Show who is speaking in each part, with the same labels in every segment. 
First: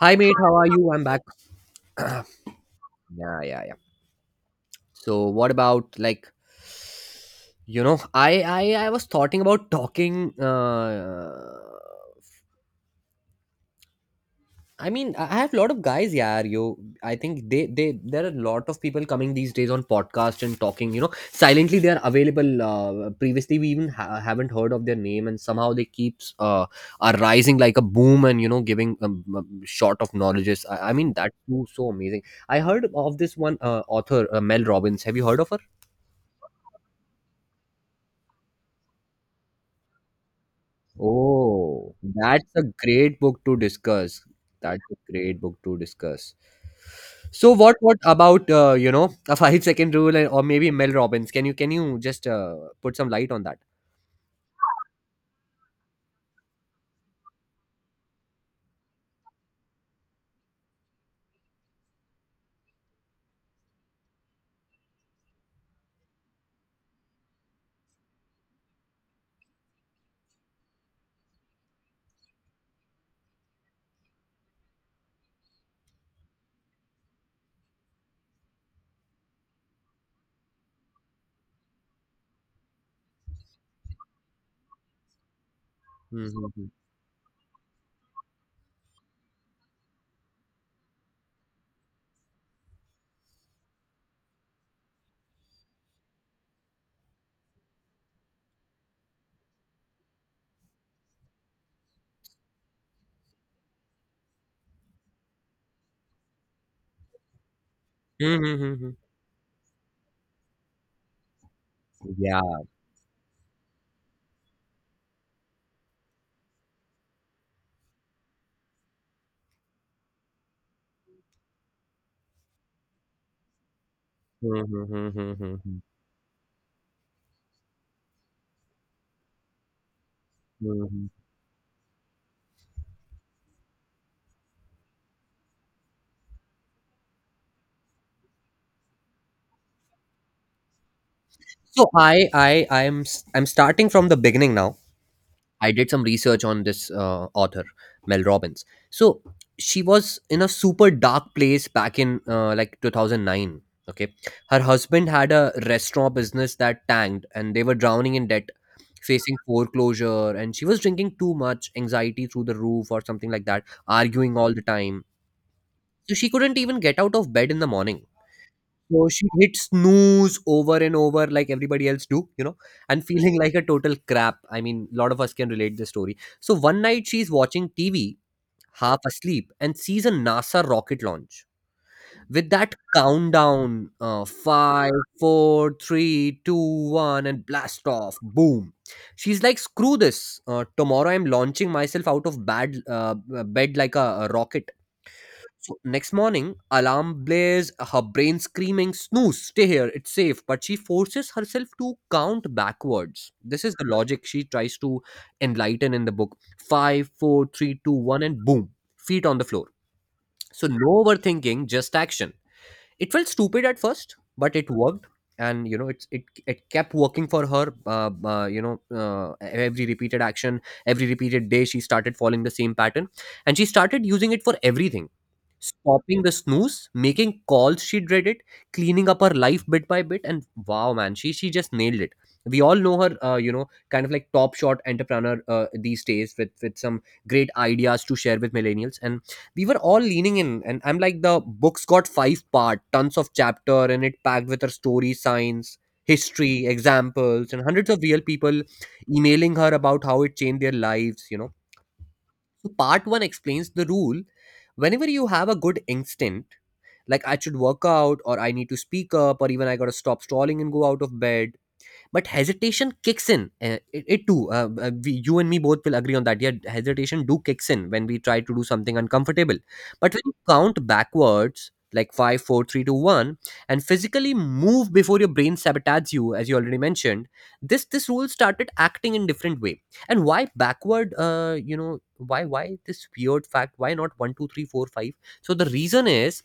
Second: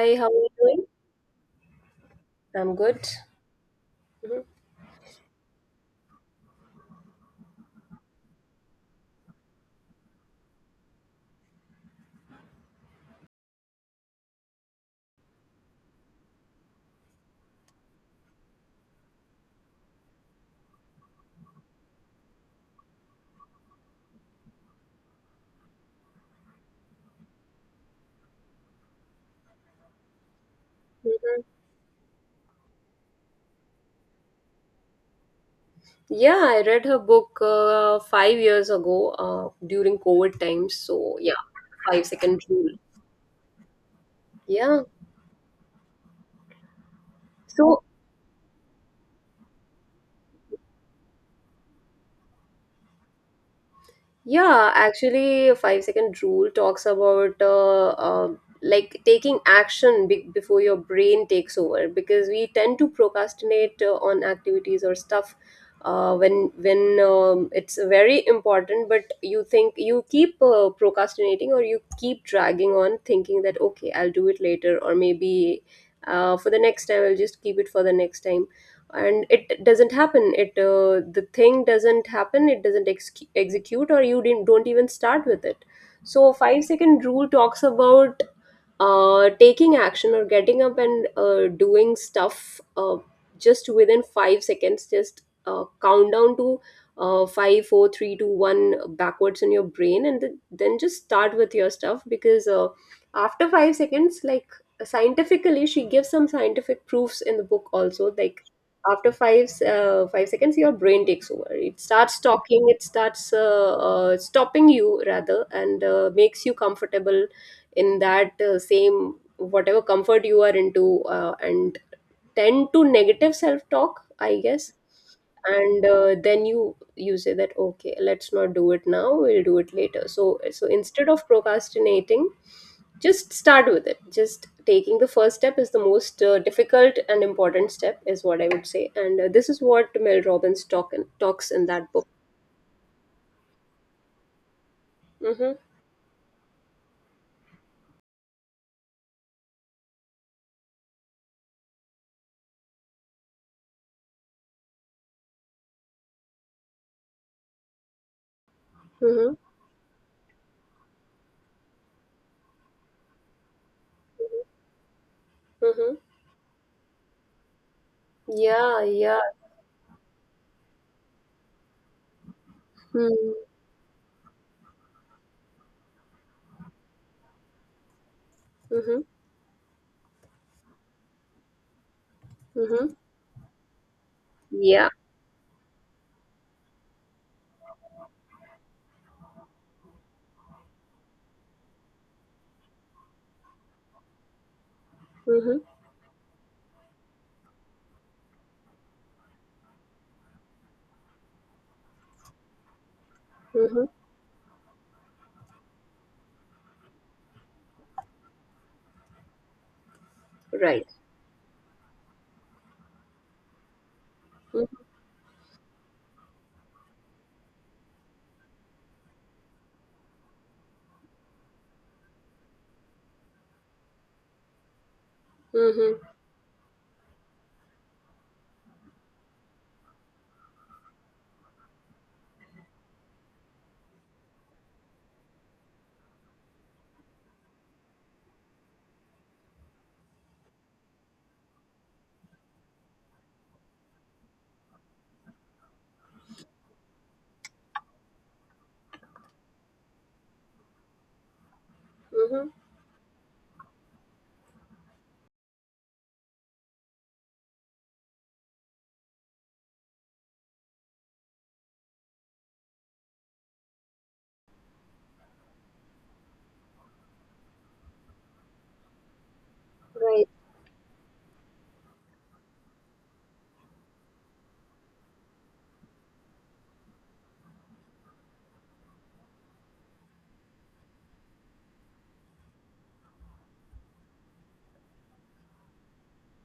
Speaker 1: Hi
Speaker 2: how are
Speaker 1: mate,
Speaker 2: you
Speaker 1: how are
Speaker 2: doing?
Speaker 1: you? I'm back.
Speaker 2: I'm good.
Speaker 1: Yeah, yeah, yeah.
Speaker 2: Mhm,
Speaker 1: So what about like you know I I was talking about talking. I mean I have a lot of guys. Yeah, you. I think they there are a lot of people coming these days on podcast and talking. You know, silently they are available. Previously we even haven't heard of their name, and somehow they keeps are rising like a boom, and you know giving short of knowledges. I mean that's
Speaker 2: mhm.
Speaker 1: too so amazing. I heard of this one author Mel Robbins. Have you heard of her?
Speaker 2: Yeah, I read her book 5 years ago during COVID times. So, yeah,
Speaker 1: Oh,
Speaker 2: 5 second
Speaker 1: that's a
Speaker 2: rule.
Speaker 1: great book to discuss.
Speaker 2: Yeah.
Speaker 1: That's a great book to discuss. So what
Speaker 2: So,
Speaker 1: what about you know a 5-second rule or maybe Mel Robbins? Can you just put some light on that?
Speaker 2: Yeah, actually, 5 second rule talks about like taking action before your brain takes over because we tend to procrastinate on activities or stuff, when it's very important, but you think you keep procrastinating or you keep dragging on, thinking that okay, I'll do it later, or maybe for the next time, I'll just keep it for the next time. And it doesn't happen, it the thing doesn't happen, it doesn't execute, or you didn't don't even start with it. So five
Speaker 1: Mm-hmm.
Speaker 2: second rule talks about taking action or getting up and doing stuff, just within 5 seconds. Just count down to 5, 4, 3, 2, 1 backwards in your brain, and then just start with your stuff, because after 5 seconds, like, scientifically, she gives some scientific proofs in the book also, like
Speaker 1: Mm-hmm.
Speaker 2: after 5 seconds your brain takes over, it starts
Speaker 1: Yeah.
Speaker 2: talking, it starts stopping you rather, and makes you comfortable in that same whatever comfort you are into, and tend to negative self talk, I guess.
Speaker 1: Mhm, mhm, mhm, mhm,
Speaker 2: And then you say that okay, let's not do it now, we'll do it later. So instead
Speaker 1: mhm.
Speaker 2: of procrastinating, just start with it. Just taking the first step is the most difficult and important step, is what I would say. And this is what Mel Robbins talks in
Speaker 1: So
Speaker 2: that book.
Speaker 1: I'm starting from the beginning now.
Speaker 2: Mm-hmm,
Speaker 1: I did some research on this author, Mel Robbins. So she was in a super dark place back in like 2009. Okay. Her husband had a restaurant business that tanked, and they were drowning in debt,
Speaker 2: mm-hmm,
Speaker 1: facing foreclosure. And she was drinking too much, anxiety through the roof or something like that, arguing all the time.
Speaker 2: mm-hmm.
Speaker 1: So she couldn't even get out of bed in the morning.
Speaker 2: Yeah,
Speaker 1: So
Speaker 2: yeah.
Speaker 1: she hit snooze over and over like everybody else do, and feeling
Speaker 2: Mm-hmm,
Speaker 1: like a total crap. I mean, a lot of us can relate this story. So one night she's watching TV, half asleep, and sees a NASA rocket launch. With that
Speaker 2: mm-hmm.
Speaker 1: countdown,
Speaker 2: Yeah.
Speaker 1: five, four, three, two, one, and blast off, boom. She's like, screw this. Tomorrow I'm launching myself out of bad bed like a rocket.
Speaker 2: Mhm,
Speaker 1: So next morning, alarm blares, her brain screaming, snooze, stay here, it's safe. But she forces herself to count backwards. This is the
Speaker 2: mhm.
Speaker 1: logic she tries to enlighten in the book. Five, four, three, two, one, and boom, feet on the floor. So
Speaker 2: Right.
Speaker 1: no overthinking, just action. It felt stupid at first, but it
Speaker 2: Mhm,
Speaker 1: worked. And you know, it kept working for her. Every repeated action, every repeated day, she started following the same pattern, and she started using it for everything.
Speaker 2: mhm,
Speaker 1: Stopping the snooze, making calls she dreaded, cleaning up her life bit by bit, and wow, man, she just nailed it. We all know her, kind of like top shot entrepreneur these days with some great ideas to share with millennials, and we were all leaning in. And I'm like, the book's got five-part, tons of chapter, and it packed with her story, science, history, examples, and hundreds of real people emailing her about how it changed their lives.
Speaker 2: mhm.
Speaker 1: So part one explains the rule. Whenever you have a good instinct, like I should work out, or I need to speak up, or even I gotta stop stalling and go out of bed, but hesitation kicks in. You and me both will agree on that, yeah. Hesitation do kicks in when we try to do something uncomfortable, but when
Speaker 2: Right.
Speaker 1: you count backwards like five, four, three, two, one, and physically move before your brain sabotages you, as you already mentioned, this rule started acting in different way. And why backward? Why this weird fact, why not one, 2, 3, 4, 5? So the reason is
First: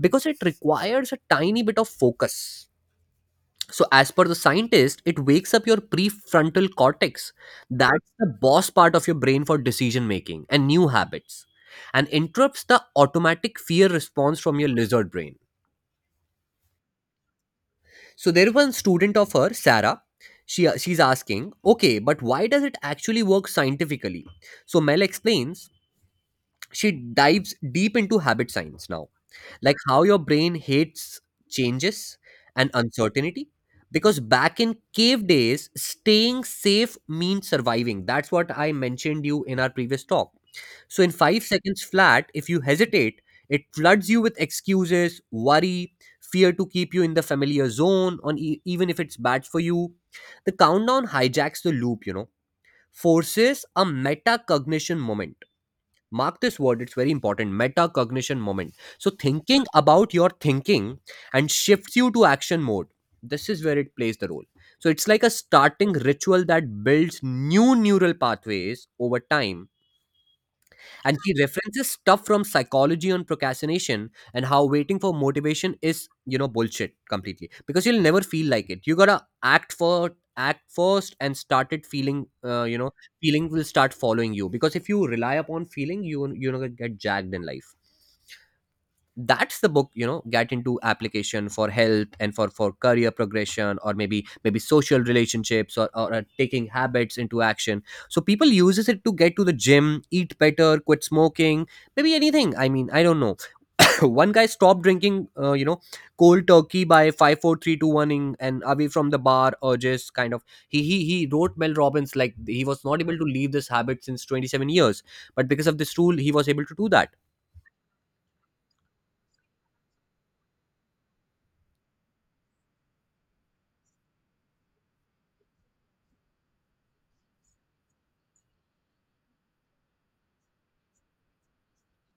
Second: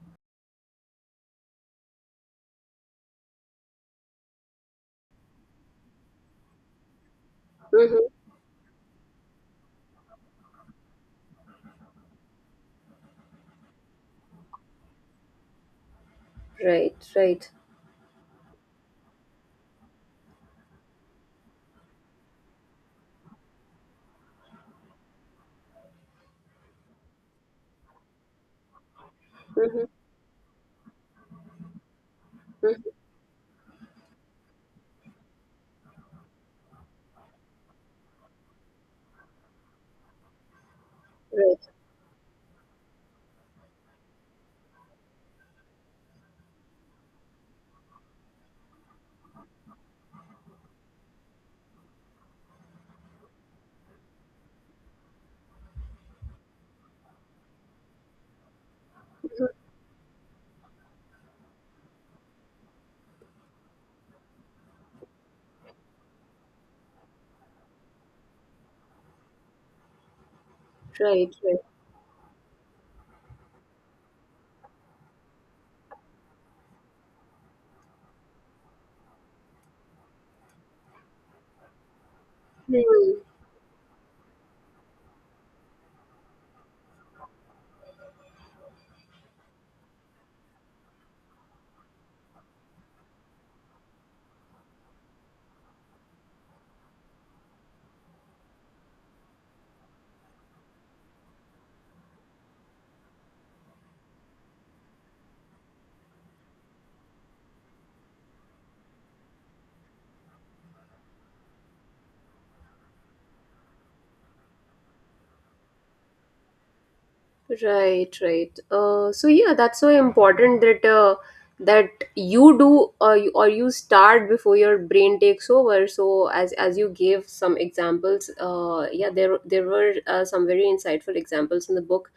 Speaker 1: because it requires a tiny bit of focus. So, as per the scientist, it wakes up your prefrontal cortex.
Speaker 2: Mhm.
Speaker 1: That's the boss part of your brain for decision making and new habits, and interrupts the automatic fear response from your lizard brain.
Speaker 2: Right, right.
Speaker 1: So, there was one student of her, Sarah. She's asking, okay, but why does it actually work scientifically? So Mel explains, she dives deep into habit science now, like
Speaker 2: Mhm,
Speaker 1: how your brain hates changes and
Speaker 2: mhm.
Speaker 1: uncertainty, because back in cave days staying safe means surviving. That's what I mentioned you in our previous talk. So in 5
Speaker 2: Right,
Speaker 1: seconds flat, if you hesitate, it floods you with excuses, worry, fear, to keep you in the familiar zone, even if it's bad for you. The countdown hijacks the loop, forces a metacognition moment. Mark this word, it's very important. Metacognition moment. So thinking about your thinking, and shifts you to action mode. This is where it plays the role. So it's like a starting ritual that builds new neural pathways over time. And
Speaker 2: right,
Speaker 1: she
Speaker 2: right.
Speaker 1: references stuff from psychology on procrastination, and how waiting for motivation is, bullshit completely, because you'll never feel like it. You gotta act for act first and started feeling,
Speaker 2: Hmm.
Speaker 1: feeling will start following you, because if you rely upon feeling you you know get jagged in life. That's the book, get into application for health, and for career progression, or maybe social relationships, or taking habits into action. So people uses it to get to the gym, eat better, quit smoking, maybe anything. I mean, I don't know. One guy stopped drinking, cold turkey, by five, four, three, two, one, in, and away from the bar, or just kind of, he wrote Mel Robbins, like he was not able to leave this habit since 27 years, but because of this rule he was able to do that.
Speaker 2: Right, right. So yeah, that's so important, that that you do or you start before your brain takes over. So as you gave some examples, yeah, there were some very insightful examples in the book.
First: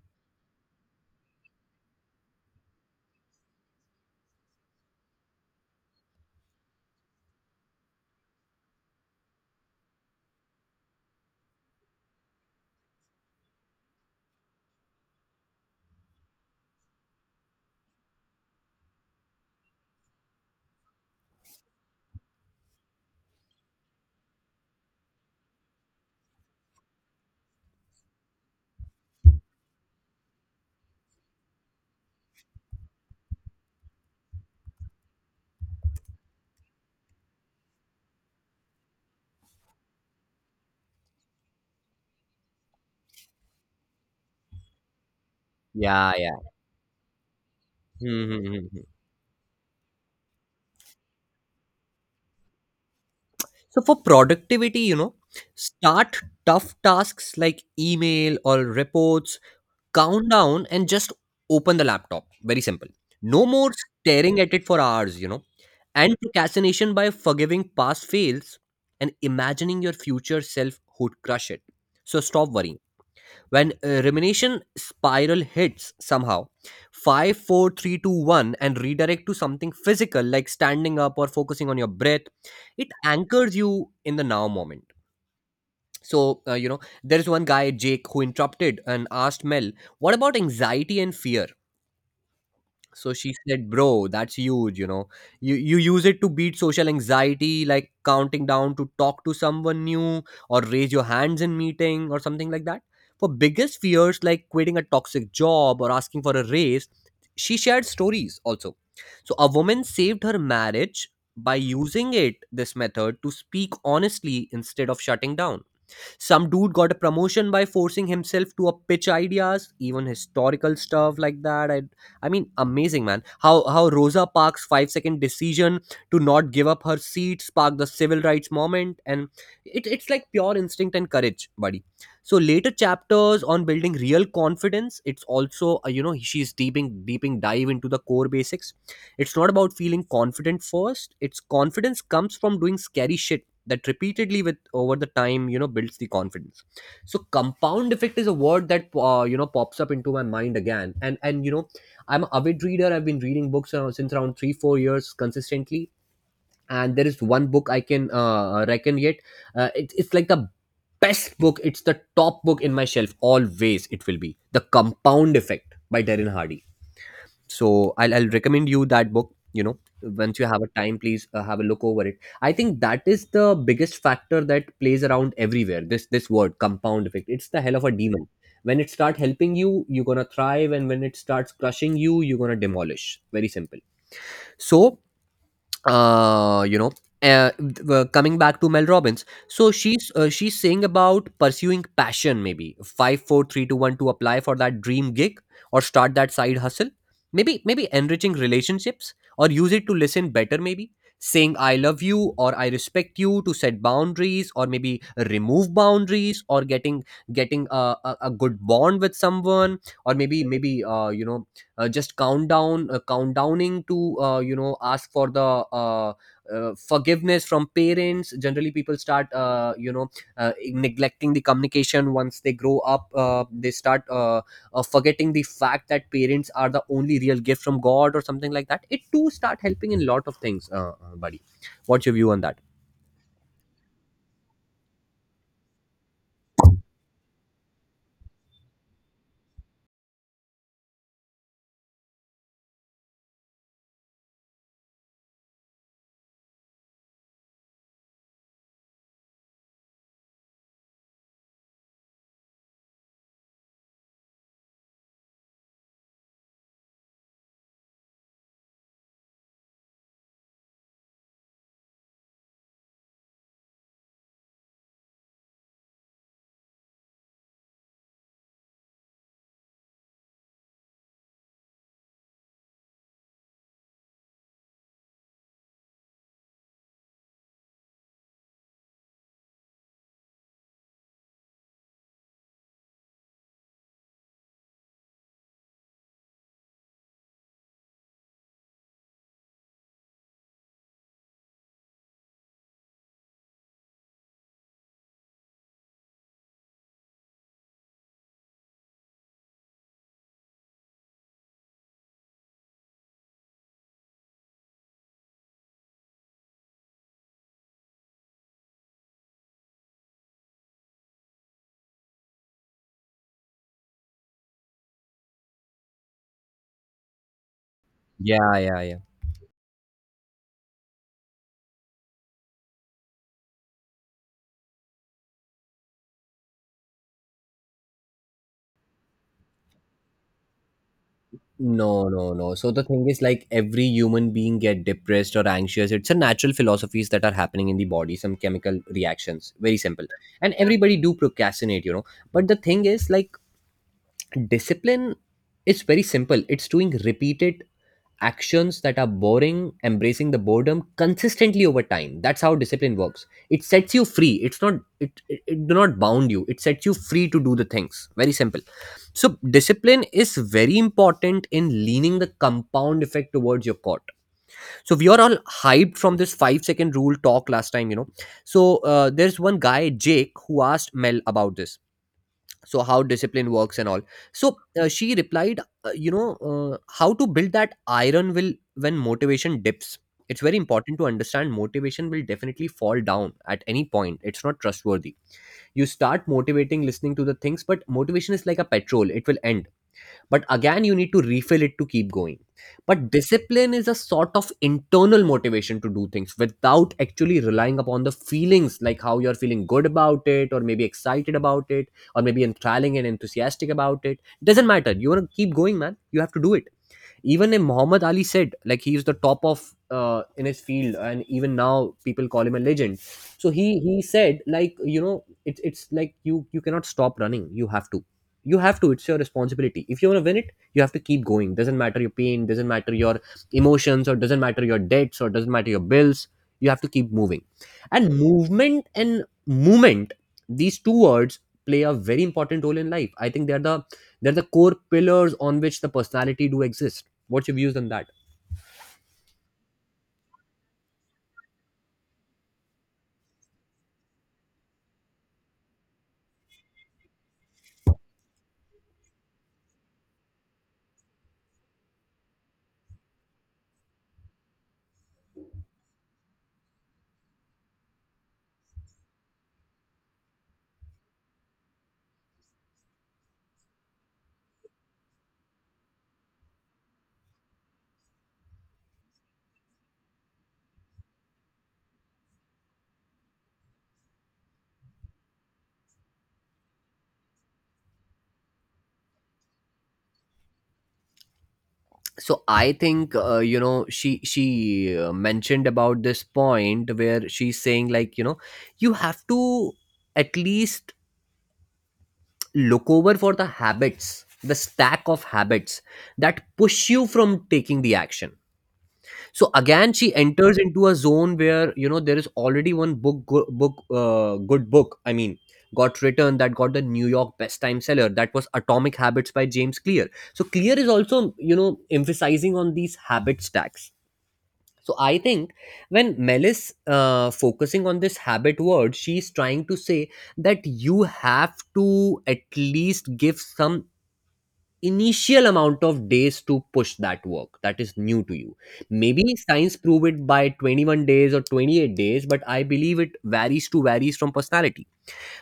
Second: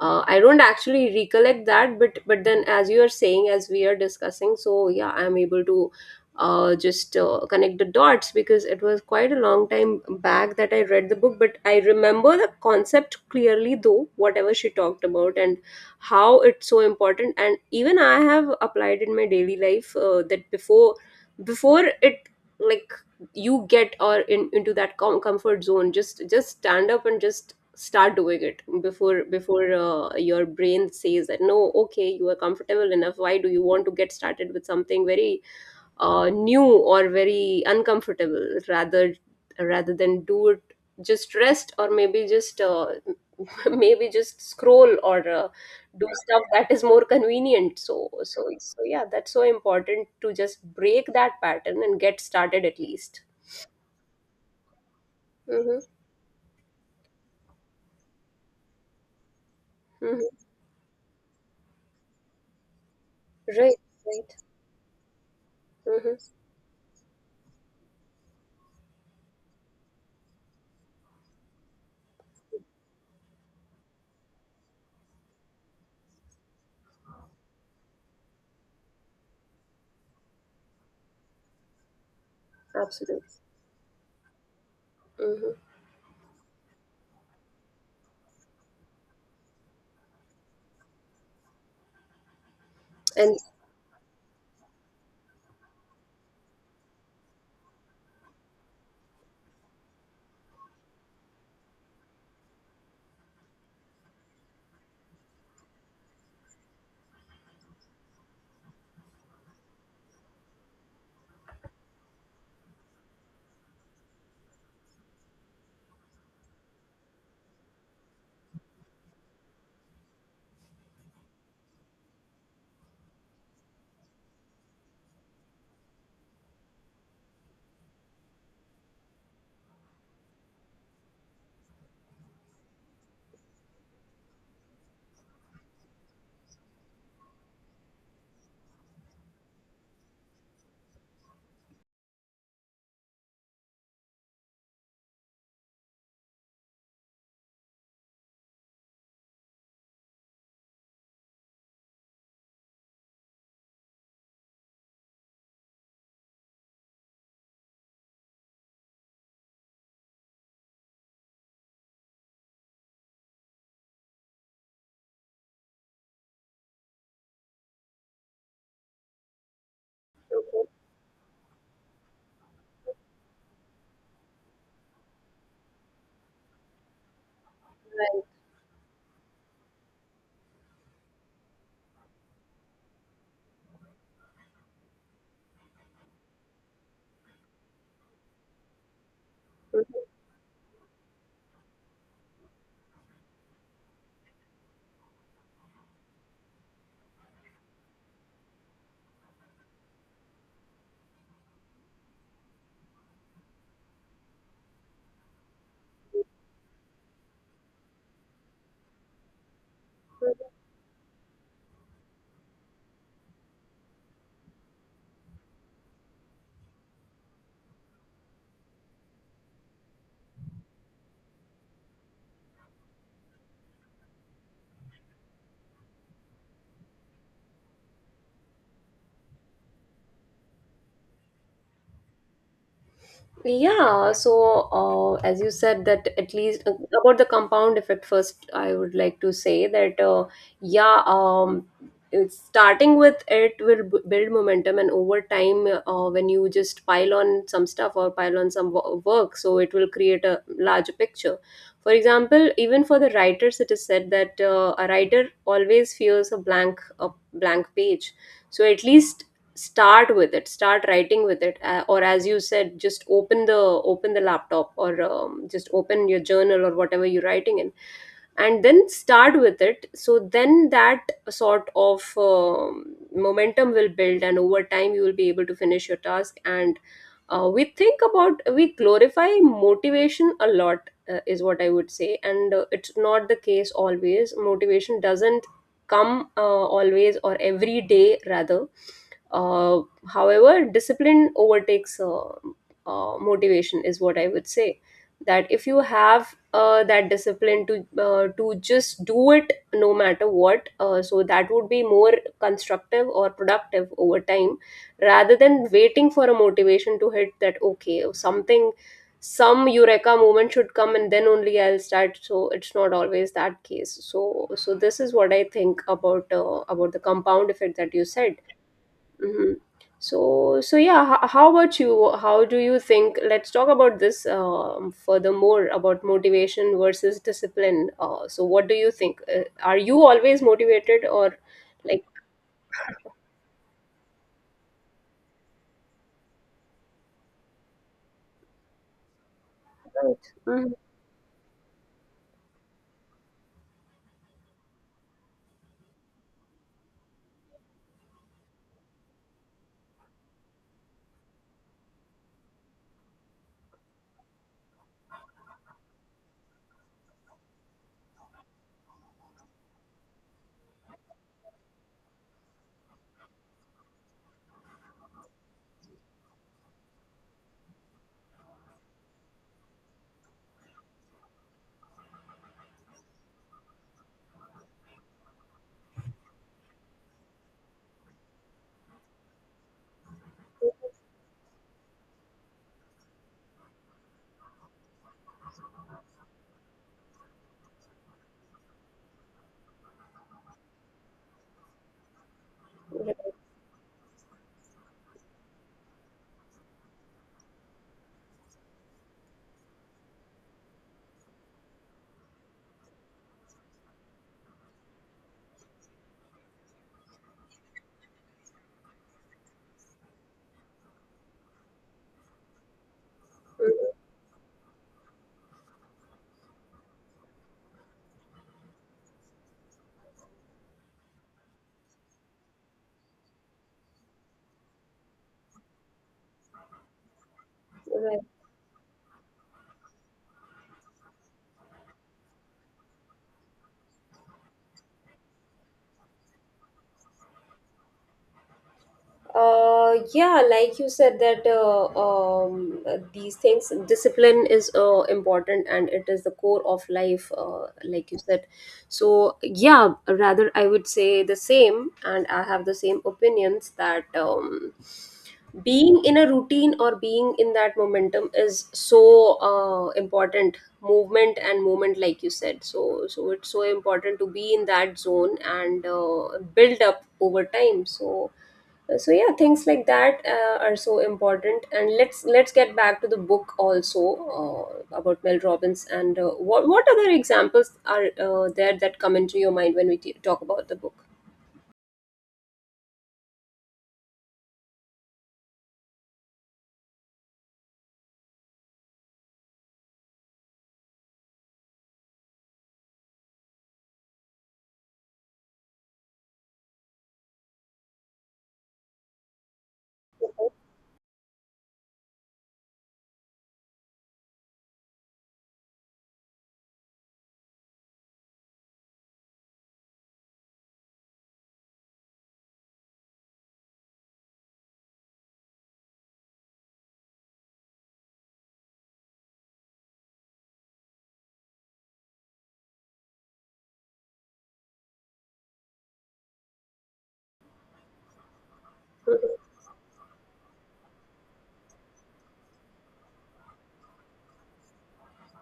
Speaker 2: I don't actually recollect that, but then as you are saying, as we are discussing, so yeah, I'm able to just connect the dots, because it was quite a long time back that I read the book, but I remember the concept clearly, though, whatever she talked about. And how it's so important, and even I have applied in my daily life, that before before it like you get or in into that comfort zone, just stand up and just start doing it before your brain says that, no okay, you are comfortable enough, why do you want to get started with something very new or very uncomfortable, rather than do it, just rest or maybe just maybe just scroll or do
Speaker 1: Yeah,
Speaker 2: stuff that is more convenient. So
Speaker 1: yeah.
Speaker 2: yeah, that's so important, to just break that pattern and get started at least.
Speaker 1: So for productivity,
Speaker 2: Mm-hmm,
Speaker 1: start tough tasks like email or reports, count
Speaker 2: mm-hmm.
Speaker 1: down and just open the laptop. Very simple. No more
Speaker 2: Right, right.
Speaker 1: staring at it for hours.
Speaker 2: Mm-hmm.
Speaker 1: And procrastination by forgiving past fails and imagining your future self would crush it. So stop worrying when rumination spiral hits somehow. Five, four, three, two, one, and redirect to something physical like standing up or focusing on your breath. It
Speaker 2: Absolutely.
Speaker 1: anchors you in the now moment.
Speaker 2: Mm-hmm.
Speaker 1: So there is one guy Jake who interrupted and asked Mel, what about anxiety and fear? So she
Speaker 2: And.
Speaker 1: said, bro, that's huge. You use it to beat social anxiety, like counting down to talk to someone new, or raise your hands in meeting, or something like that. For biggest fears like quitting a toxic job or asking for a raise, she shared stories also. So a woman saved her marriage by using it this method to speak honestly instead of shutting down. Some dude got a promotion by forcing himself to a pitch ideas, even historical stuff like that. I mean, amazing man. How Rosa Parks' 5-second decision to not give up her seat sparked the civil rights movement, and it's like pure instinct and courage, buddy. So later chapters on building real confidence. It's also, she's deeping dive into the core basics. It's not about feeling confident first. It's confidence comes from doing scary shit, that repeatedly with over the time, builds the confidence. So compound effect is a word that pops up into my mind again, and I'm an avid reader. I've been reading books around, since around 3 4 years consistently, and there is one book I can reckon yet. It's like the best book, it's the top book in my shelf, always it will be the Compound Effect by Darren Hardy. So I'll recommend you that book, once you have a time, please have a look over it. I think that is the biggest factor that plays around everywhere. This word compound effect, it's the hell of a
Speaker 2: Right.
Speaker 1: demon. When it start helping you, you're gonna thrive, and when it starts crushing you, you're gonna demolish. Very simple. So uh, you know coming back to Mel Robbins, so
Speaker 2: Mhm.
Speaker 1: she's saying about pursuing passion, maybe 5, 4, 3, 2, 1 to apply for that dream gig, or start that side hustle. Maybe enriching relationships, or use it to listen better, maybe saying I love you or I respect you, to set boundaries, or maybe remove boundaries, or getting a good bond with someone, or maybe maybe you know just countdowning to, ask for the uh, forgiveness from parents. Generally people start uh, neglecting the communication once they grow up. They start forgetting the fact that parents are the only real gift from God, or something like that. It too start helping in lot of things, buddy. What's your view on that?
Speaker 2: Yeah, so as you said, that at least about the compound effect first, I would like to say that yeah, um, it's starting with it will build momentum, and over time, when you just pile on some stuff or pile on some work, so it will create a larger picture. For example, even for the writers, it is said that a writer always fears a blank page. So at least start with it, start writing with it, or as you said, just open the laptop, or just open your journal or whatever you're writing in, and then start with it. So then that sort of momentum will build, and over time you will be able to finish your task. And we think about, we glorify motivation a lot, is what I would say. And it's not the case always, motivation doesn't come always, or every day rather. uh, However, discipline overtakes motivation, is what I would say. That if you have that discipline, to just do it no matter what, so that would be more constructive or productive over time, rather than waiting for a motivation to hit, that okay, something, some eureka moment should come, and then only I'll start. So it's not always that case. So this is what I think about the compound effect that you said.
Speaker 1: Yeah, yeah, yeah.
Speaker 2: Hmm. So yeah, how about you, how do you think? Let's talk about this, furthermore about motivation versus discipline. So what do you think, are you always motivated, or like?
Speaker 1: No, no, no. So the thing is like every human being get depressed or anxious. It's a natural philosophies that are happening in the body, some chemical reactions. Very simple. And
Speaker 2: Mhm.
Speaker 1: everybody do procrastinate, you know. But the thing is like discipline is very simple. It's doing repeated actions that are boring, embracing the boredom consistently over time. That's how discipline works. It sets you free. It's not, it do not bound you. It sets you free to do the things. Very simple. So discipline is very important in leaning the compound effect towards your cause. So we are all hyped from this 5 second rule talk last time, you know. So there's one guy Jake who asked Mel about this, so how discipline works and all. So she replied, you know, how to build that iron will when motivation dips. It's very important to understand motivation will definitely fall down at any point. It's not trustworthy. You start motivating listening to the things, but motivation is like a petrol. It will end, but again you need to refill it to keep going. But discipline is a sort of internal motivation to do things without actually relying upon the feelings like how you're feeling good about it, or maybe excited about it, or maybe enthralling and enthusiastic about it. Doesn't matter, you want to keep going, man, you have to do it. Even a Muhammad Ali said like he is the top of, in his field, and even now people call him a legend. So he said like, you know, it's like you cannot stop running. You have to, you have to. It's your responsibility. If you want to win it, you have to keep going. Doesn't matter your pain, doesn't matter your emotions, or doesn't matter your debts, or doesn't matter your bills. You have to keep moving. And
Speaker 2: Mhm.
Speaker 1: movement and movement, these two words play a very important role in life. I think they are the, they're the core pillars on which the personality do exist. What's your views on that?
Speaker 2: Yeah, like you said that these things, discipline is important, and it is the core of life, like you said. So yeah, rather I would say the same, and I have the same opinions, that being in a routine, or being in that momentum, is so important. Movement and moment, like you said. So it's so important to be in that zone, and build up over time. So yeah, things like that are so important, and let's get back to the book also, about Mel Robbins, and what other examples are there, that come into your mind when we talk about the book.
Speaker 1: So I think, you know, she mentioned about this point where she's saying like, you know, you have to at least look over for the habits, the stack of habits that push you from taking the action. So again she enters into a zone where, you know, there is already one book go- book good book, I mean, got written, that got the New York best time seller. That was Atomic Habits by James Clear. So Clear is also, you know, emphasizing on these habit stacks. So I think when Mel is, focusing on this habit word, she's trying to say that you have to at least give some initial amount of days to push that work that is new to you. Maybe science prove it by 21 days or 28 days, but I believe it varies to varies from personality.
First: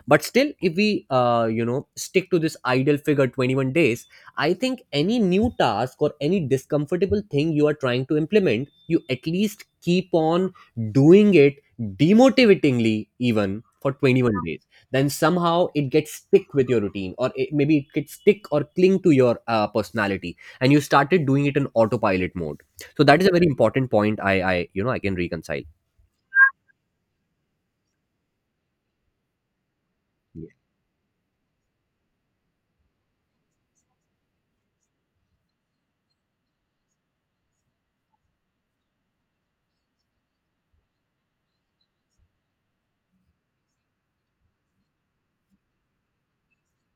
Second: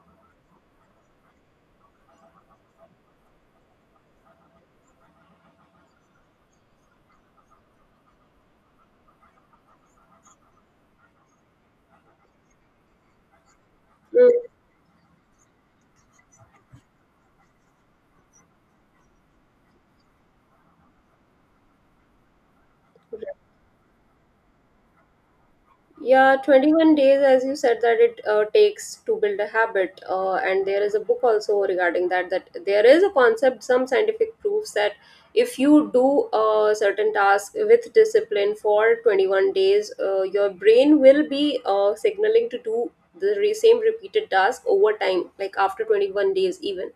Speaker 1: But still if we, you know, stick to this ideal figure 21 days, I think any new task or any discomfortable thing you are trying to implement, you at least keep on doing it demotivatingly even for 21 days. Then somehow it gets stick with your routine, or maybe it gets stick or cling to your personality, and you started doing it in autopilot mode. So that is
Speaker 2: Mhm.
Speaker 1: a very important point I you know I can reconcile.
Speaker 2: Yeah, 21 days, as you said, that it takes to build a habit. And there is a book also regarding that, that there is a concept, some scientific proofs that if you do a certain task with discipline for 21 days, your brain will be signaling to do the same repeated task over time, like after 21 days, even.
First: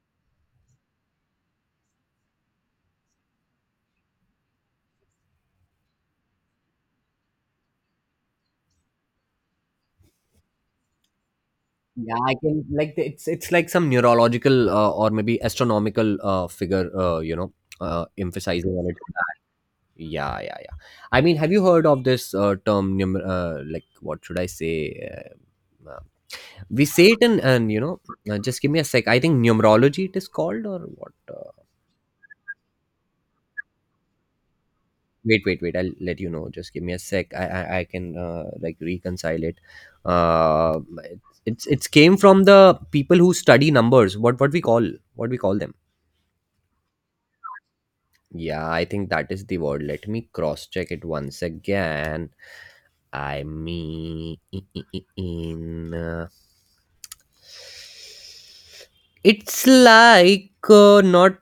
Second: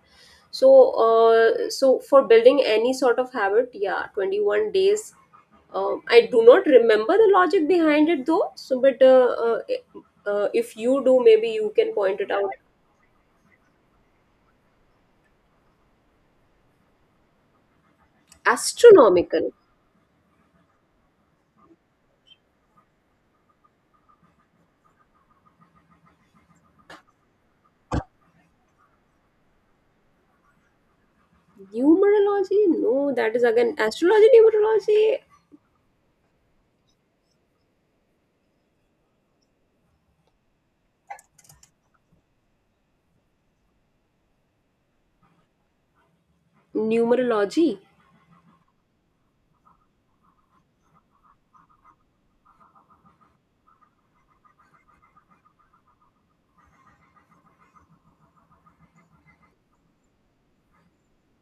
Speaker 2: So, so for building any sort of habit, yeah, 21 days. I do not remember the logic behind it, though. So, but if you do, maybe you can point
Speaker 1: Yeah,
Speaker 2: it
Speaker 1: I
Speaker 2: out.
Speaker 1: can like it's like some neurological or maybe astronomical figure, you know, emphasizing on it.
Speaker 2: Astronomical.
Speaker 1: Yeah, yeah, yeah. I mean, have you heard of this term? Like, what should I say? Uh, uh, we say it in, and you know, just give me a sec. I think numerology it is called, or what?
Speaker 2: Numerology. No, that is again astrology.
Speaker 1: Wait, wait, wait. I'll let you know. Just give me a sec. I can like reconcile it. Uh, it's it's came from the people who study numbers. What we call, what we call them.
Speaker 2: Numerology, numerology.
Speaker 1: Yeah, I think that is the word. Let me cross check it once again. I mean, uh, it's like not.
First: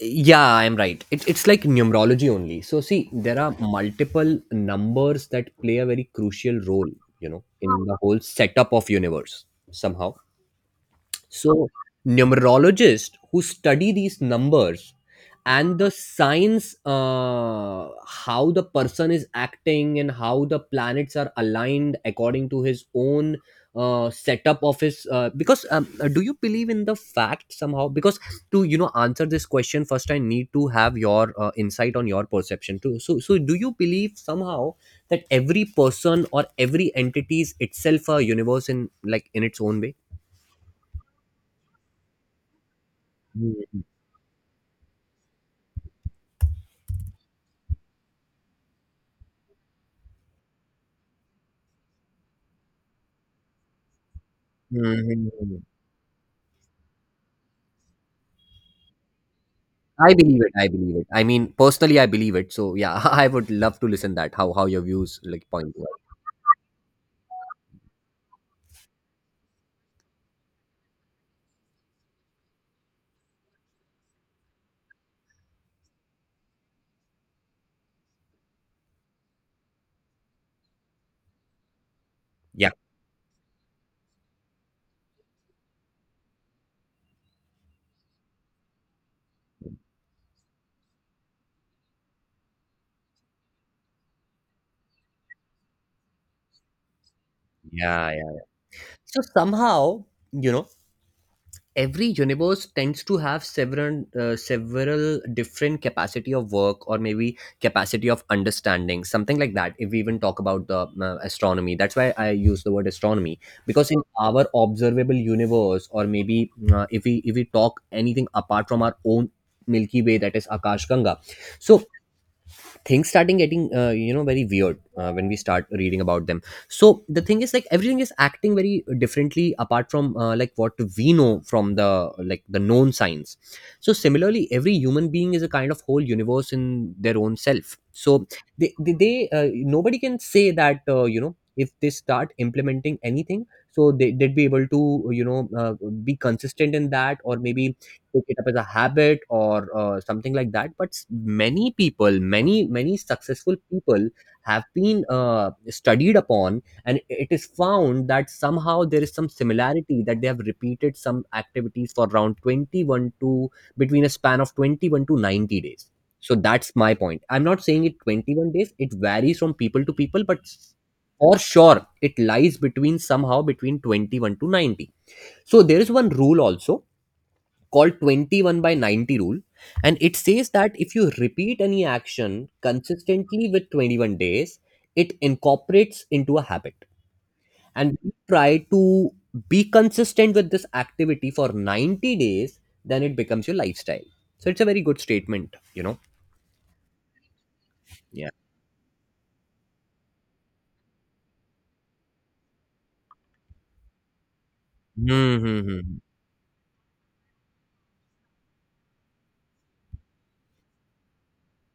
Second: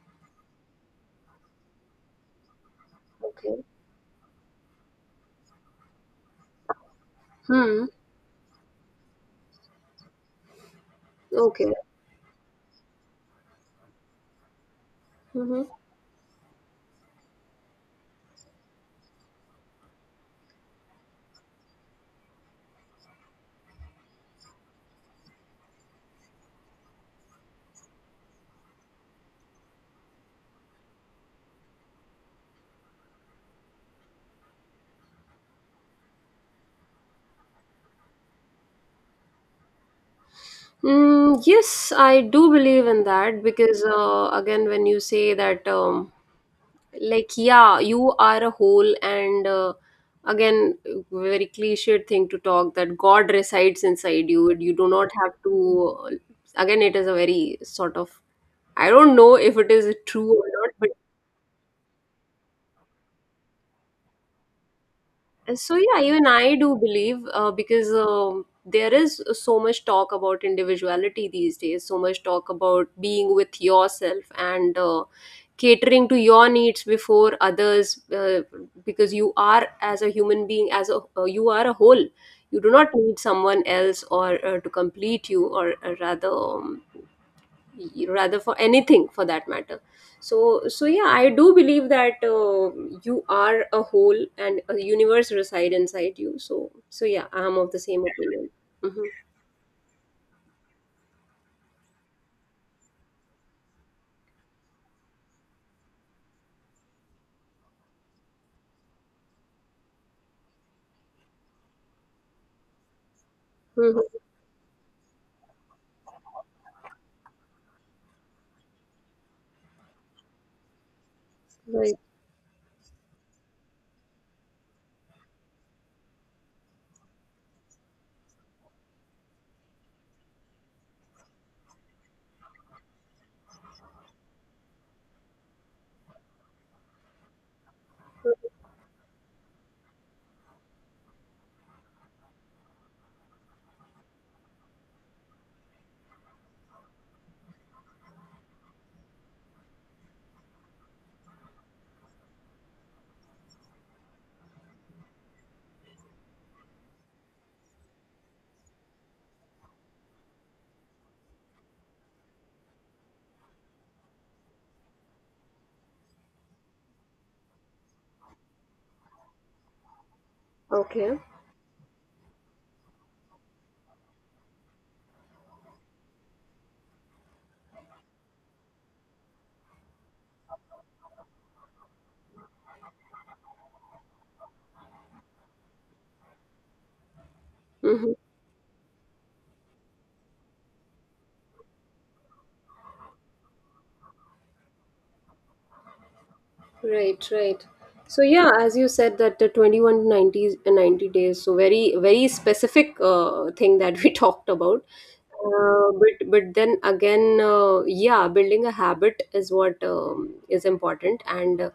Speaker 1: Yeah, I'm right. It's like numerology only. So, see, there are
Speaker 2: Okay.
Speaker 1: multiple numbers that play a very crucial role, you know, in
Speaker 2: Hmm.
Speaker 1: the whole setup of universe somehow. So,
Speaker 2: Okay.
Speaker 1: numerologists who study these numbers
Speaker 2: Mm-hmm.
Speaker 1: and the signs, how the person is acting and how the planets are aligned according to his own setup of his. Because Do you believe in the fact somehow? Because to, you know, answer this question first, I need to have your insight on your perception too. So, so do you believe somehow that every person or every entity is itself a universe in like in its own way?
Speaker 2: Mm, yes, I do believe in that,
Speaker 1: Hmm.
Speaker 2: because again, when you say that. Like, yeah, you are a whole, and again, very cliched thing to talk, that God resides inside you, you do not have
Speaker 1: Mhm.
Speaker 2: to, again, it is a very sort of, I don't know if it is
Speaker 1: I
Speaker 2: true
Speaker 1: believe
Speaker 2: or
Speaker 1: it. I
Speaker 2: not.
Speaker 1: believe it. I mean, personally, I believe it. So yeah, I would love to listen that how your views like
Speaker 2: So
Speaker 1: point to it.
Speaker 2: yeah, even I do believe, because there is so much talk about individuality these days, so much talk about being with yourself, and catering to your needs before others, because you are, as a human being, as a, you are a whole. You do
Speaker 1: Yeah,
Speaker 2: not need someone else, or to complete you, or rather for anything for that matter. So yeah, I do believe that you are a whole, and a universe reside inside you. So yeah, I'm of the same
Speaker 1: yeah, yeah.
Speaker 2: opinion. Mm-hmm.
Speaker 1: So somehow, you know, every universe tends to have several different capacity of work or maybe capacity of understanding, something like that. If we even talk about the astronomy, that's why I use the word astronomy, because in
Speaker 2: Mm-hmm.
Speaker 1: our observable universe, or maybe, if we talk anything apart from our own Milky Way, that is Akash Ganga, so
Speaker 2: Right.
Speaker 1: things starting getting, you know, very weird when we start reading about them. So the thing is like everything is acting very differently apart from, like what we know from the, like the known science. So similarly every human being is a kind of whole universe in their own self. So they nobody can say that, you know, if they start implementing anything, so they'd be able to, you know, be consistent in that, or maybe pick it up as a habit, or something like that. But many people, many successful people have been, studied upon, and it is found that somehow there is some similarity that they have repeated some activities for around 21 to between a span of 21 to 90 days. So that's my point. I'm not saying it 21 days. It varies from people to people, but
Speaker 2: Okay.
Speaker 1: for sure it lies between, somehow, between 21 to 90. So there is one rule also called 21 by 90 rule, and it says that if you repeat any action consistently with 21 days, it incorporates into a habit, and
Speaker 2: Mm-hmm.
Speaker 1: we try to be consistent with this activity for 90 days, then it becomes your lifestyle. So it's a very good statement, you know.
Speaker 2: Right, right. So
Speaker 1: Yeah.
Speaker 2: yeah, as you said, that the 21 to 90, 90 days, so very very specific thing that we talked about.
Speaker 1: Mm-hmm.
Speaker 2: But then again, yeah, building a habit is what is important. And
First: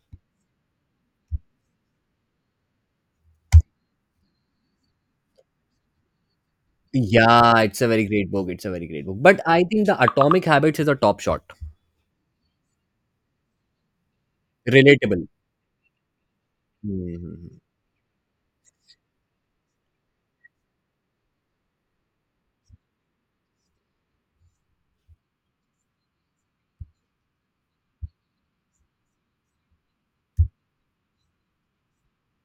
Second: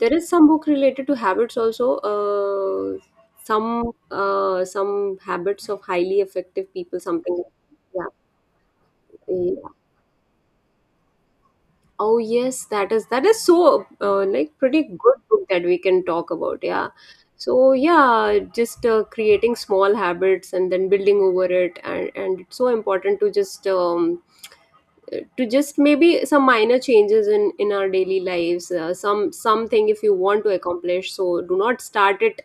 Speaker 2: there is some book related to habits also. Some habits of highly effective people. Something,
Speaker 1: Yeah, it's a
Speaker 2: like
Speaker 1: very
Speaker 2: that.
Speaker 1: great book. It's a very great book, but
Speaker 2: Yeah,
Speaker 1: I
Speaker 2: yeah.
Speaker 1: think the Atomic Habits is a top shot.
Speaker 2: Oh yes, that is so like, pretty good
Speaker 1: Relatable.
Speaker 2: book that we can talk about. Yeah.
Speaker 1: Hmm.
Speaker 2: So yeah, just creating small habits, and then building over it, and it's so important, to just maybe some minor changes in our daily lives. Something if you want to accomplish, so do not start it,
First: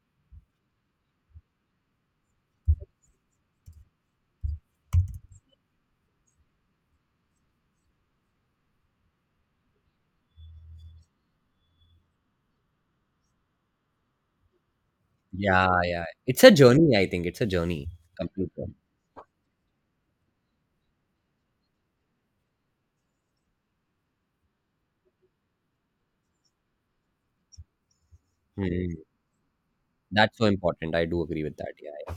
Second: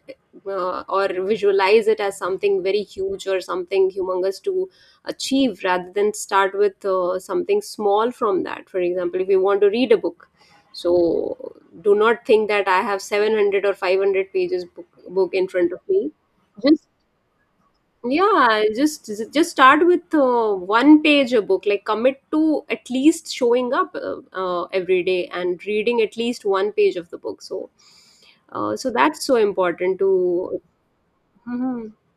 Speaker 2: or visualize it as something very huge or something humongous to achieve, rather than start with something small from that. For example, if you want to read a book, so do not think that I have 700 or 500 pages book, in
Speaker 1: Yeah,
Speaker 2: front of
Speaker 1: yeah.
Speaker 2: me.
Speaker 1: It's a
Speaker 2: Just
Speaker 1: journey. I think it's a journey. Complete.
Speaker 2: Yeah, just start with one page a book, like commit to at least showing up, every day, and reading at least one page of the book. So
Speaker 1: Mm,
Speaker 2: that's so important to.
Speaker 1: that's so important. I do agree with that.
Speaker 2: Mhm.
Speaker 1: Yeah,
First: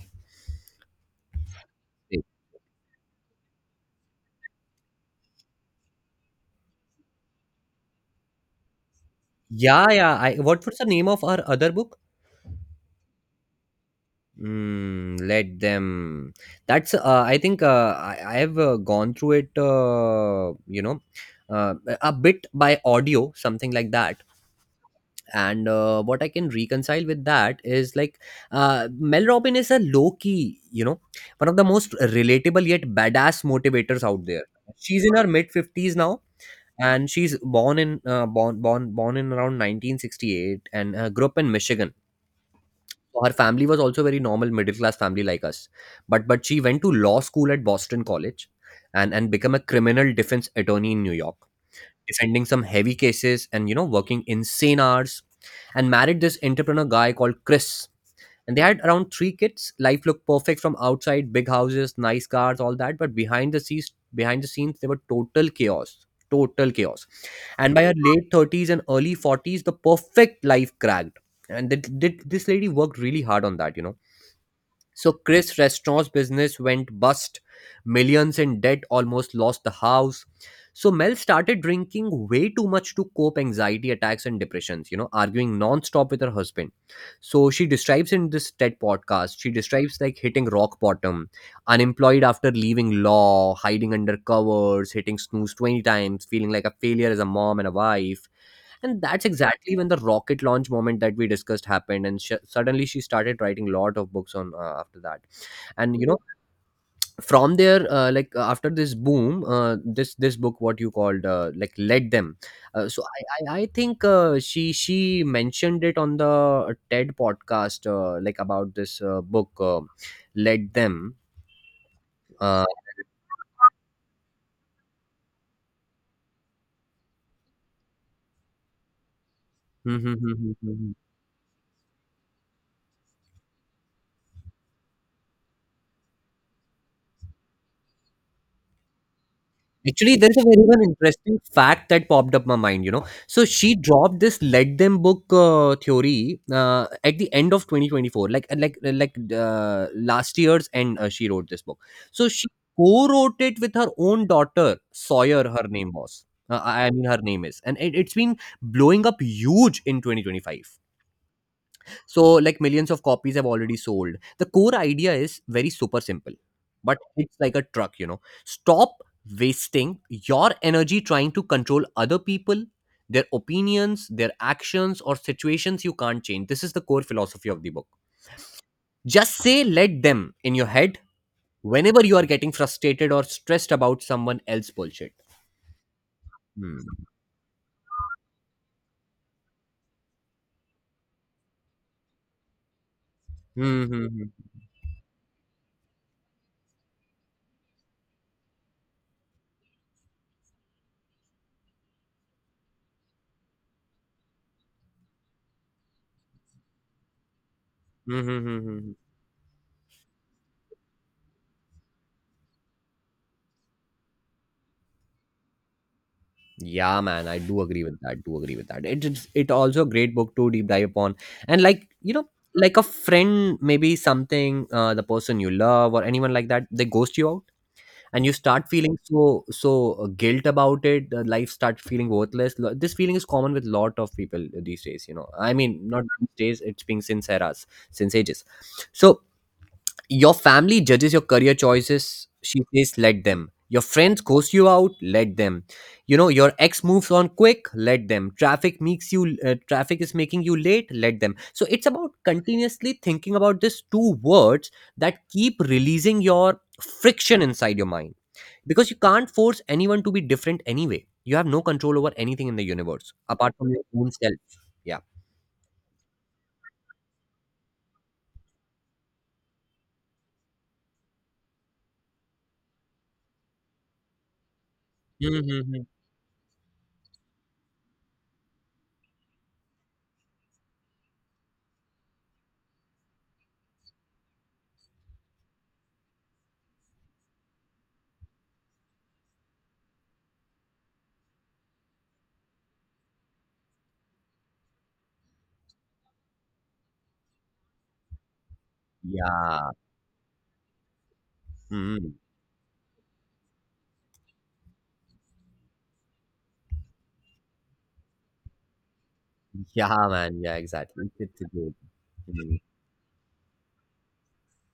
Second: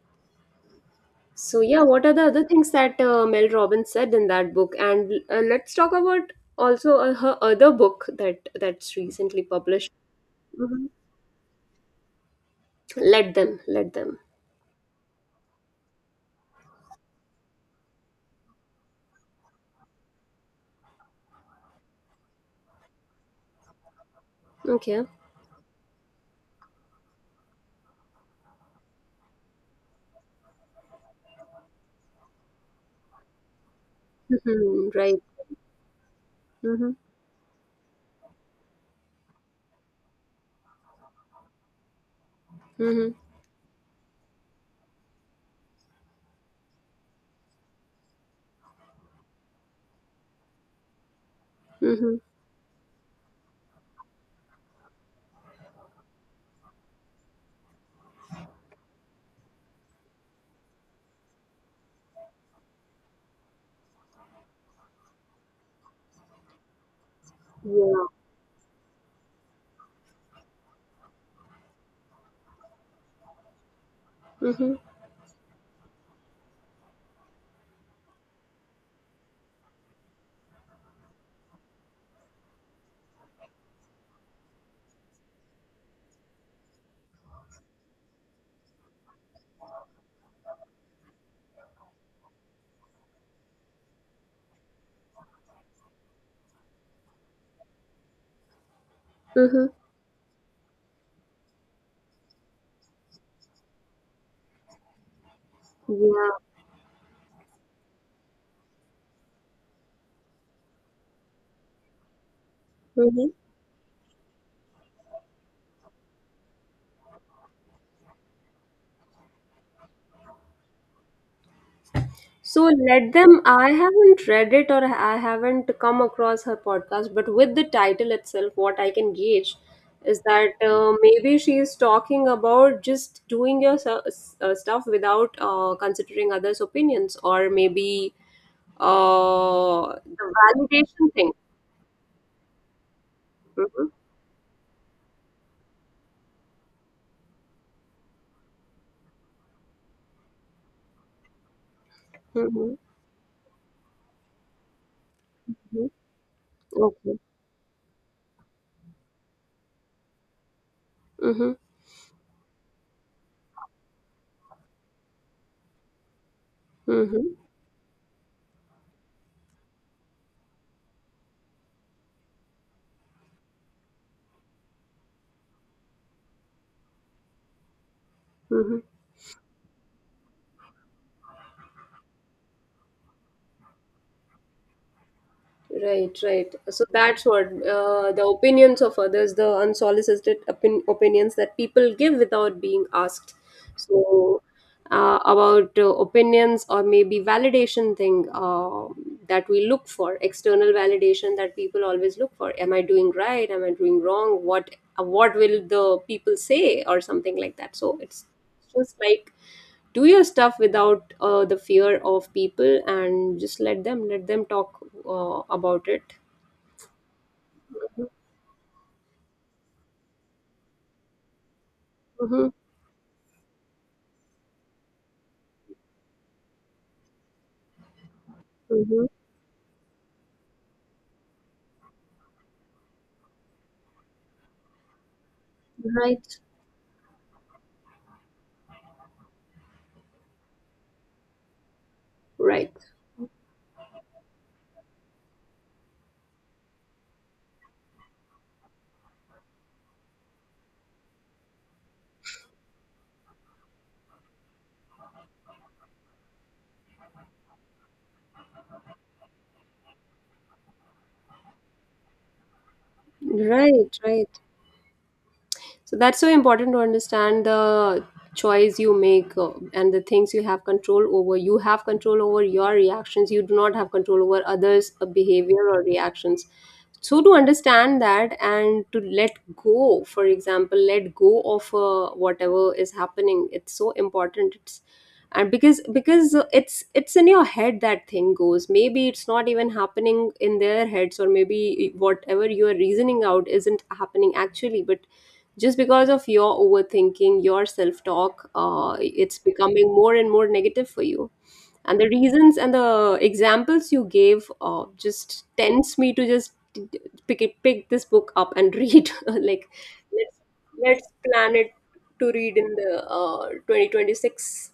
Speaker 2: So yeah, what are
Speaker 1: yeah.
Speaker 2: the other things that Mel Robbins said in that book? And let's talk about also, her other book, that's recently
Speaker 1: Yeah,
Speaker 2: published.
Speaker 1: yeah. I, what was the
Speaker 2: Mhm.
Speaker 1: name of our other book?
Speaker 2: Let them. Let them.
Speaker 1: Mm, let them. That's. I think I have gone through it. You know, uh, a bit by audio, something like that.
Speaker 2: Okay.
Speaker 1: And what I can reconcile with that is like, Mel Robin is a low key, you know, one of the most relatable yet badass motivators out there.
Speaker 2: Hmm.
Speaker 1: She's in
Speaker 2: Right.
Speaker 1: her mid fifties now,
Speaker 2: Hmm.
Speaker 1: and she's born in, born in around 1968, and grew up in Michigan.
Speaker 2: Hmm.
Speaker 1: So her family was also very normal middle class family like us, but she went to law school at Boston College, and become a criminal defense attorney in New York,
Speaker 2: Hmm.
Speaker 1: defending some heavy cases, and, you know, working insane hours, and married this entrepreneur guy called Chris, and they had around three kids. Life looked perfect from outside, big houses, nice cars, all that. But behind the scenes, behind the scenes, they were total chaos, total chaos. And by her
Speaker 2: Yeah.
Speaker 1: late 30s and early 40s, the perfect life cracked, and this lady worked really hard on that, you know. So Chris Restaurant's business went bust, millions in debt, almost lost the house. So Mel started drinking way too much to cope, anxiety attacks and depressions, you know, arguing non-stop with her husband. So she describes in this TED podcast, she describes like hitting rock bottom, unemployed after leaving law, hiding under covers, hitting snooze 20 times, feeling like a failure as a mom and a wife, and that's
Speaker 2: Hmm.
Speaker 1: exactly when the rocket launch moment that we discussed happened. And suddenly she started writing a lot of books on, after that, and you know,
Speaker 2: Yeah.
Speaker 1: from there, after this boom, this this book, what you called, like led them. So I,
Speaker 2: Mhm.
Speaker 1: I i think she mentioned it on the TED podcast, like about this book, led them.
Speaker 2: So,
Speaker 1: Uh,
Speaker 2: let them. I haven't read it, or I haven't come across her podcast, but with the title itself, what I can gauge is that maybe she is talking about just doing your stuff without considering others' opinions, or maybe
Speaker 1: Actually,
Speaker 2: the
Speaker 1: there's a very one
Speaker 2: validation thing.
Speaker 1: interesting fact that popped up my mind, you know. So she
Speaker 2: Mm-hmm.
Speaker 1: dropped this "Let Them" book theory at the end of 2024, like uh, last year's end. She wrote this book, so she
Speaker 2: Mm-hmm.
Speaker 1: co-wrote it with her own daughter Sawyer. Her
Speaker 2: Mm-hmm.
Speaker 1: name was, I mean,
Speaker 2: Okay.
Speaker 1: her name is, and it's been blowing up huge in 2025.
Speaker 2: Mm-hmm.
Speaker 1: So, like millions of copies have already sold. The core idea is very super simple, but it's
Speaker 2: Mm-hmm.
Speaker 1: like a truck, you know. Stop wasting your energy trying to control other people, their opinions, their actions, or situations you can't change. This is the core philosophy of the book.
Speaker 2: Mm-hmm.
Speaker 1: Just say let them in your head whenever you are getting frustrated or stressed about someone else bullshit.
Speaker 2: Right, right. So
Speaker 1: Hmm.
Speaker 2: that's what, the opinions of others, the unsolicited opinions that people give without being asked.
Speaker 1: Hmm, hmm,
Speaker 2: So
Speaker 1: hmm.
Speaker 2: uh, about opinions, or maybe validation thing, that we look for, external validation that people always look for. Am I doing right? Am I doing wrong? What will the people say, or something like that? So
Speaker 1: Hmm,
Speaker 2: it's
Speaker 1: hmm, hmm, hmm, hmm.
Speaker 2: just like, do your stuff without the fear of people, and just let them, let them talk about it.
Speaker 1: Yeah, man, I do agree with that. Do agree with that. It is it also a great book to deep dive upon, and like you know,
Speaker 2: Hmm.
Speaker 1: like a friend, maybe something, the person you love or anyone like that, they ghost you out, and you start feeling
Speaker 2: Hmm.
Speaker 1: so so guilt about it. Life starts feeling worthless. This feeling is common with lot of people these days. You know, I mean, not these
Speaker 2: Right,
Speaker 1: days. It's been since eras, since ages. So your family judges your career choices. She
Speaker 2: right,
Speaker 1: says, let them. Your friends coast you out, let them. You know, your ex moves on quick, let them. Traffic makes you, traffic is making you late, let them. So it's about continuously thinking about these two words that keep releasing your friction inside your mind, because you can't force anyone to be different anyway. You have no control over anything in the universe apart from your
Speaker 2: right,
Speaker 1: own
Speaker 2: right.
Speaker 1: self. Yeah.
Speaker 2: So that's so important, to understand the choice you make, and the things you have control over. You have control over your reactions. You do not have control over others' behavior or
Speaker 1: Mm-hmm.
Speaker 2: reactions. So to understand that, and to let go. For example, let go of whatever is happening. It's so important. It's and because it's in your head that thing goes, maybe it's not even happening in their heads, or maybe whatever you are reasoning out isn't happening actually, but just because of your overthinking, your self talk, it's
Speaker 1: Yeah.
Speaker 2: becoming more and more negative for you. And the
Speaker 1: Hmm.
Speaker 2: reasons and the examples you gave just tends me to just pick this book up and read. Like,
Speaker 1: Yeah,
Speaker 2: let's
Speaker 1: man. Yeah, exactly.
Speaker 2: let's
Speaker 1: It's a
Speaker 2: plan it
Speaker 1: good.
Speaker 2: to read
Speaker 1: Mm,
Speaker 2: in the 2026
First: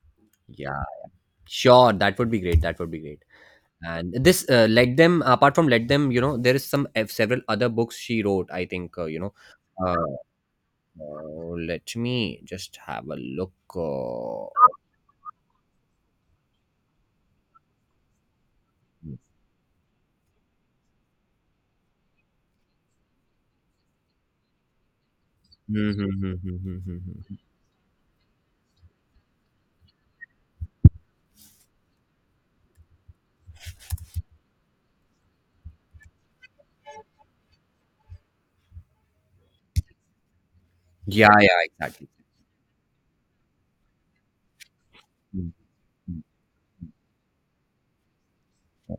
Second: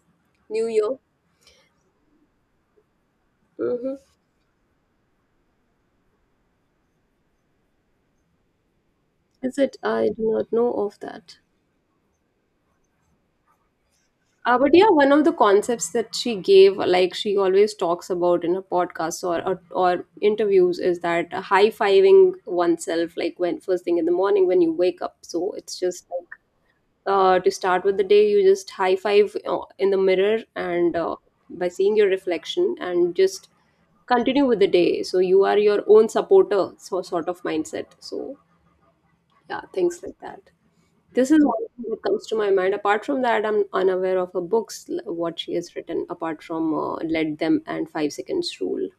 Speaker 2: New
Speaker 1: yeah,
Speaker 2: Year.
Speaker 1: sure. That would be great. That would be great.
Speaker 2: Hmm.
Speaker 1: And this, let them, apart from let them, you know, there is some several other books she wrote. I think, you know,
Speaker 2: Is it?
Speaker 1: uh,
Speaker 2: I do not know of that.
Speaker 1: let me just have a look.
Speaker 2: But yeah, one of the concepts that she gave, like she always talks about in her podcasts, or interviews, is that high fiving oneself, like when first thing in the morning when you wake up. So it's just
Speaker 1: Mhm,
Speaker 2: like,
Speaker 1: mhm, mhm, mhm, mhm.
Speaker 2: to start with the day, you just high five in the mirror, and by seeing your reflection, and just continue with the day. So you are your own supporter, so sort of mindset. So yeah, things like that.
Speaker 1: Yeah,
Speaker 2: This is
Speaker 1: yeah,
Speaker 2: one thing that
Speaker 1: exactly.
Speaker 2: comes to my mind. Apart from that, I'm unaware of her books, what
Speaker 1: Hmm,
Speaker 2: she has written,
Speaker 1: hmm.
Speaker 2: apart from Let Them and 5 Seconds Rule.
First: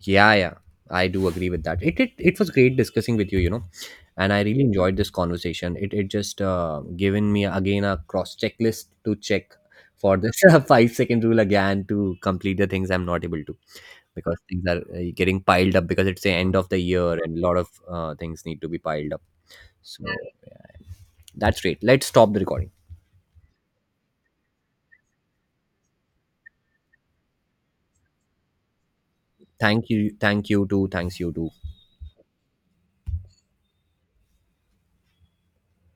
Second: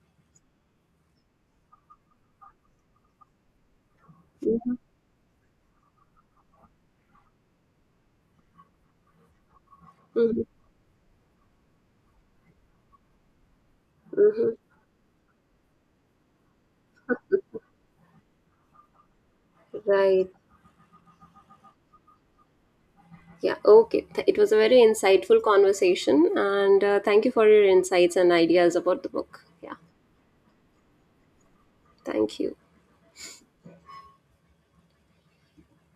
Speaker 1: Yeah, yeah, I do agree with that. It was great discussing with you, you know, and I really
Speaker 2: Mhm,
Speaker 1: enjoyed this conversation. It just given me again a cross checklist to check for this
Speaker 2: mhm,
Speaker 1: 5 second rule again to complete the things I'm not able to, because
Speaker 2: mhm.
Speaker 1: things are getting piled up because it's the end of the year and a lot of things need to be piled up. So
Speaker 2: Right.
Speaker 1: that's great. Let's stop the recording.
Speaker 2: Yeah. Okay. It was a very insightful conversation. And thank you for your insights and ideas about the book. Yeah.
Speaker 1: Thank you too, thanks you too.
Speaker 2: Thank you.